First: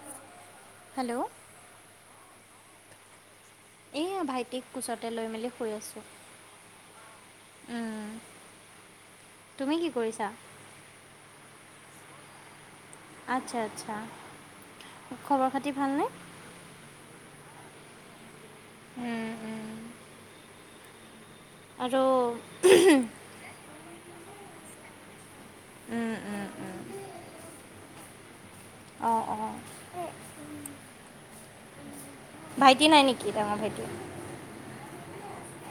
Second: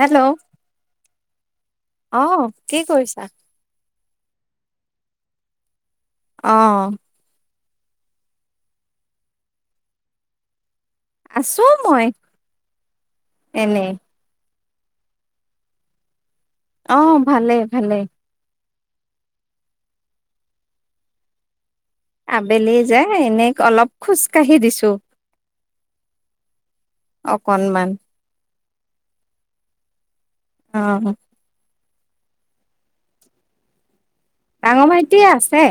Hello! Hello! অ, কি কৰিছা? এইয়া, ভাইটিক কোচতে লৈ মেলি শুই আছোঁ। অ। উম। তুমি কি কৰিছা? আছো মই। আচ্ছা এনেই আচ্ছা। খবৰ খাতি ভালনে? অ, ভালে ভালে। উম, উম। আৰু আবেলি যে, এনে অলপ খোজকাঢ়ি দিছো, উম, উম, উম। অকনমান। অঁ, অঁ। অ। ভাইটি নাই নেকি, ডাঙৰ ভাইটি? ডাঙ ভাইটি আছে।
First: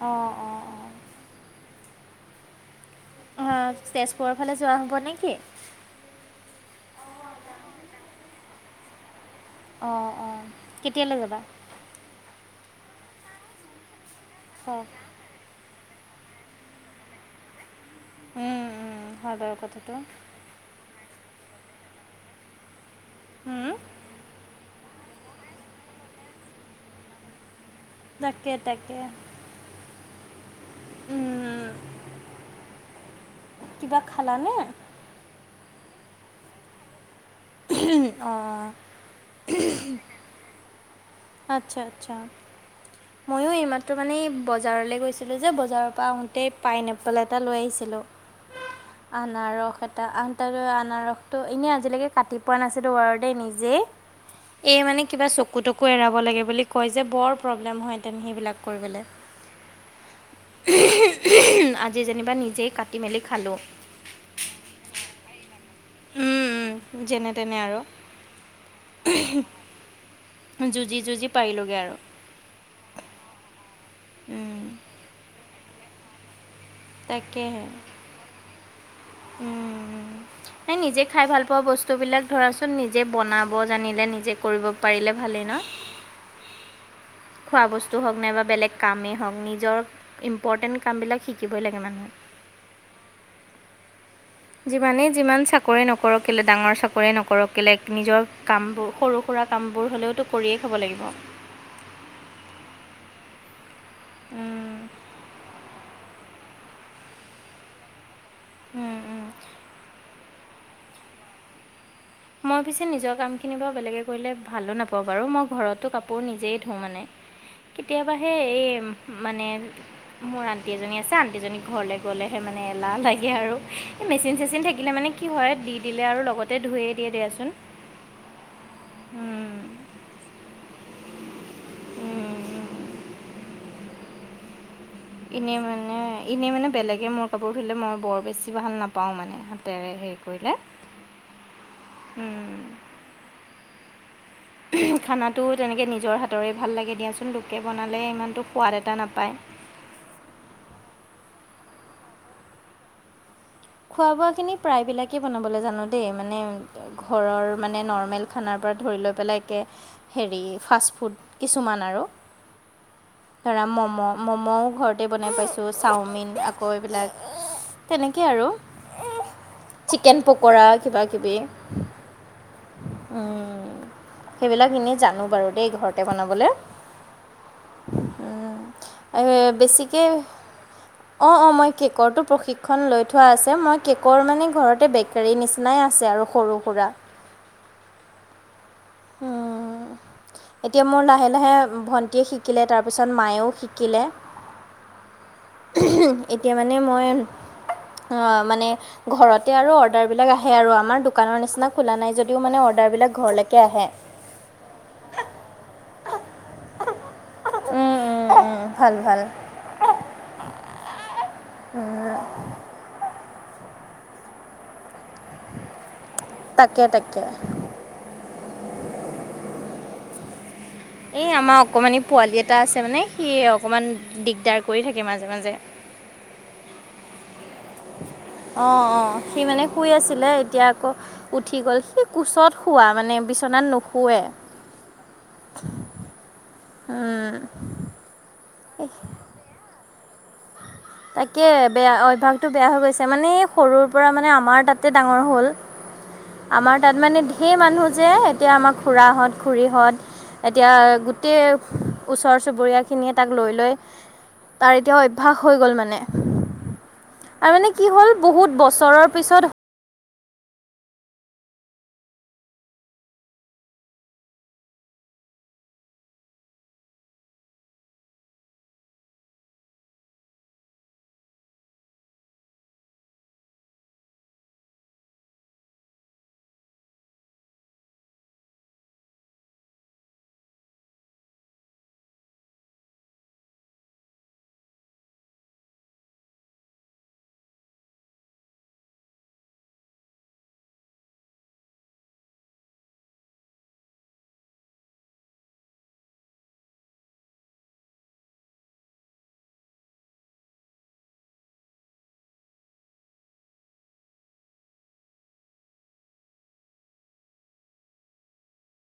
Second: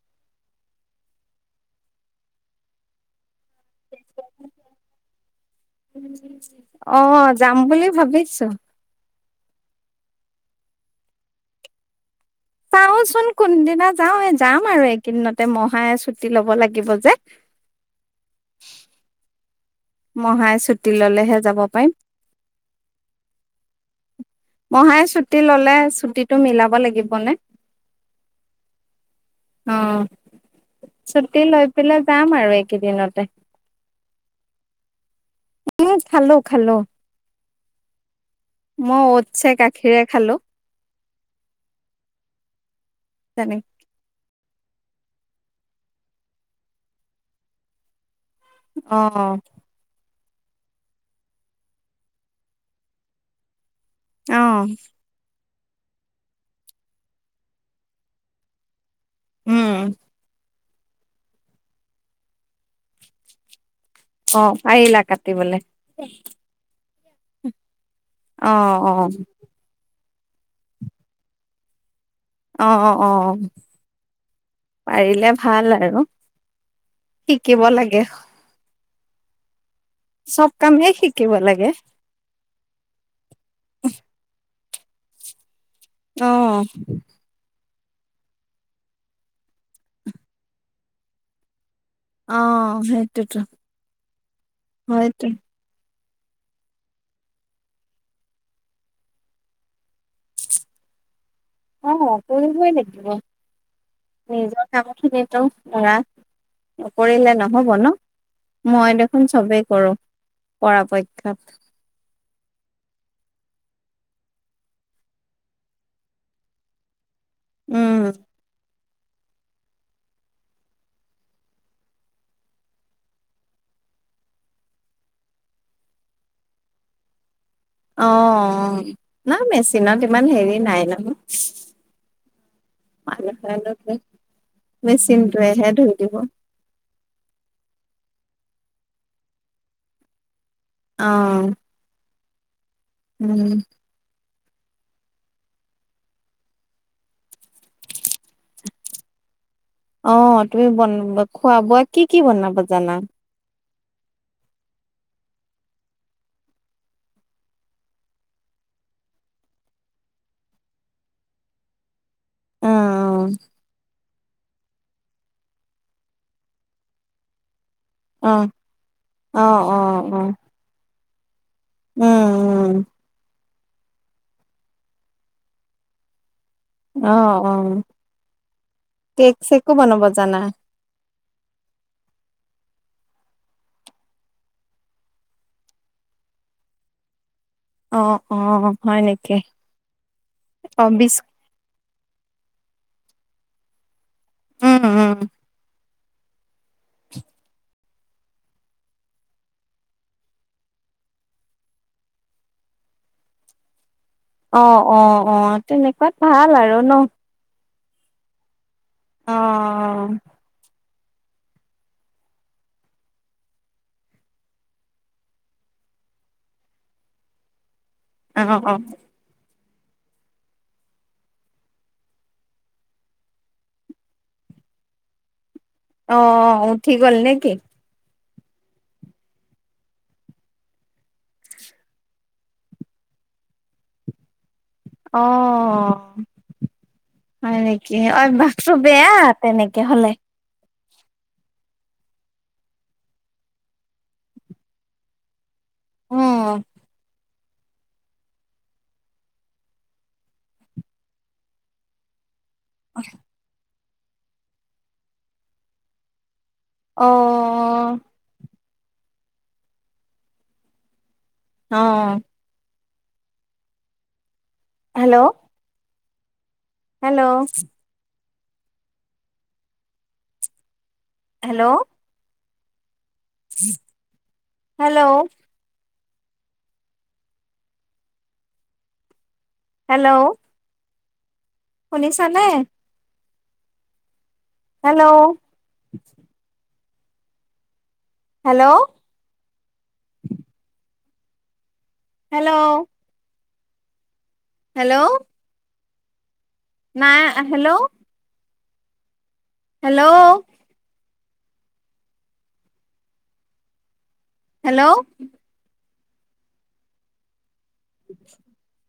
অ, অ। [unintelligible] তেজপুৰ ফালে যোৱা হ'ব নে কি? অঁ যাম বুলি ভাবিছো। অঁ অঁ কেতিয়ালৈ যাবা। চাওচোন কোনদিনা যাও যাম আৰু হয় এইকেইদিনতে মহাই ছুটি লব লাগিব যে। উম উম' হয় বাৰু কথাটো। মহাই ছুটি ললেহে যাব পাৰিম। হুউম' মহাই ছুটি ললে ছুটীটো মিলাব লাগিব নে? তাকে তাকে, অ ছুটি লৈ উম, পেলাই যাম আৰু এইকেইদিনতে। কিবা খালা নে? উম' খালো খালো। অঁ' মই ওতছে গাখীৰে খালো। আৎচ্ছা আৎচ্ছা ময়ো তেনে এইমাত- তো মানে বজাৰলৈ গৈছিলোঁ যে বজাৰৰ পৰা আহোঁতেই পাইন এপল এটা লৈ আহিছিলোঁ। অ আনাৰস এটা আন- তাৰ আনাৰসটো এনেই আজিলৈকে কাটি পোৱা নাছিলোঁ বাৰু দেই নিজেই, অ এই মানে- কিবা চকু তকু এৰাব লাগে বুলি কয় যে বৰ প্ৰব্লেম হয় তেন সেইবিলাক কৰিবলে। উম' আজি যেনিবা নিজেই কাটি মেলি খালো। অঁ পাৰিলা কাটিবলে। যেনে তেনে আৰু। অঁ অঁ। যুঁজি যুঁজি পাৰিলোঁগে আৰু। অঁ অঁ অঁ অঁ পাৰিলে ভাল আৰু। শিকিব তাকেহে, লাগে উম' চব এই কামেই নিজে খাই শিকিব ভাল পোৱা লাগে বস্তুবিলাক- ধৰাচোন নিজে বনাব জানিলে নিজে কৰিব পাৰিলে ভালেই ন। অঁ খোৱা বস্তু হওক নাইবা বেলেগ কামেই হওঁক নিজৰ ইম্পৰ্টেণ্ট কামবিলাক শিক- শিকিবই লাগে মানুহে। অঁ সেইটোৱেটো। যিমানেই যিমান চাক- কৰে নকৰক কেলে ডাঙৰ চাকৰিয়ে নকৰক কেলে নিজৰ কামবোৰ সৰু সুৰা কামবোৰ হ'লেওতো- কৰিয়েই খাব লাগিব। অঁ কৰিবই লাগিব নিজৰ কাম খিনিতো পুৰা। নকৰিলে নহব ন, মই দেখোন চবেই কৰো পৰাপক্ষত। মই পিছে নিজৰ কামখিনি বাৰু বেলেগে কৰিলে ভালো নাপাওঁ বাৰু মই ঘৰতো কাপোৰ নিজেই ধোওঁ মানে। [inaudible] কেতিয়াবাহে এই মানে- মোৰ আন্টি এজনী আছে আনটিজনী ঘৰলে গলেহে মানে এলাহ লাগে আৰু। এই মেচিন চেচিন থাকিলে মানে কি হয় দি দিলে আৰু লগতে ধুইৱে দিয়ে দিয়াচোন। অঁ না মেচিনত ইমান হেৰি নাই নহয়। [unintelligible] মেচিনটোৱেহে ধুই দিব। ই মানে বেলেগ মই কাপোৰ ধুলে মই বৰ বেছি ভাল নাপাওঁ মানে হাতেৰে হেৰি কৰিলে। অ'। উম। উম। খানাটো তেনেকৈ নিজৰ হাতৰে ভাল লাগে দিয়াচোন লোকে বনালে ইমানটো সোৱাদ এটা নাপায়। অ', তুমি বন খোৱা বোৱা কি, কি বনাব জানা? খোৱা বোৱা খিনি প্ৰায়বিলাকে বনাবলৈ জানো দেই মানে। ঘৰৰ মানে নৰ্মেল খানাৰ পৰা ধৰি লৈ পেলাই একে হেৰি ফাষ্টফুড কিছুমান আৰু অ ধৰা ম'ম'। ম'ম'ও ঘৰতে বনাই পাইছোঁ চাওমিন আকৌ এইবিলাক তেনেকৈ অ আৰু অ অ অ চিকেন পকৰা কিবা-কিবি উম উম উম। সেইবিলাক এনেই জানোঁ বাৰু দেই ঘৰতে বনাবলৈ। অ অ কেক চেকো বনাব বেছিকৈ অ', জানা অ', মই কে'কৰটো প্ৰশিক্ষণ লৈ থোৱা আছে। মই কেকৰ মানে ঘৰতে বেকাৰী নিচিনাই আছে আৰু সৰু সুৰা অ', অ'। হয় নেকি উম অ এতিয়া মোৰ বিচ লাহে লাহে ভন্টিয়ে শি শিকিলে তাৰপিছত মায়েও শিকিলে উম, উম। এতিয়া মানে মই আহ মানে ঘৰতে আৰু অৰ্ডাৰ বিলাক আহে আৰু আমাৰ দোকানৰ নিচিনা খোলা নাই যদিও মানে অৰ্ডাৰ বিলাক ঘৰলৈ কিয় হয় অ', অ', অ', তেনেকুৱাত ভাল আৰু ন। উম, উম, উম ভাল ভাল অ উম। তাকে, তাকে। অ', অ'। এই আমাৰ অকণমানি পোৱালি এটা আছে মানে সি অকণমান দিগদাৰ কৰি থাকে মাজে মাজে। অ', উঠি গ'ল নে কি। অ', অ', সি মানে শুই আছিলে এতিয়া আকৌ উঠি গ'ল সি কোচত শোৱা মানে বিচনাত নুশৱে। অ', হয় নেকি। কি অ', মাতটো বেয়া তেনেকে হ'লে তাকে বেয়া অভ্যাসটো বেয়া হৈ গৈছে মানে সৰুৰ পৰা মানে আমাৰ তাতে ডাঙৰ হ'ল। উম আমাৰ তাত মানে ঢেৰ মানুহ যে এতিয়া আমাৰ খুৰা হত খুড়ী হ'ত এতিয়া গোটেই ওচৰ চুবুৰীয়াক খিনিয়ে তাক লৈ লৈ তাৰ এতিয়াও অভ্যাস হৈ গ'ল মানে অ তাৰ মানে কি হ'ল বহুত বছৰৰ পিছত অ'। Hello. Hello. Hello. Hello. Hello! শুনিছা নে? হেল্ল! হেল্ল! হেল্ল! হেল্ল! নাই আ, হেল্ল! হেল্ল! হেল্ল! [inaudible]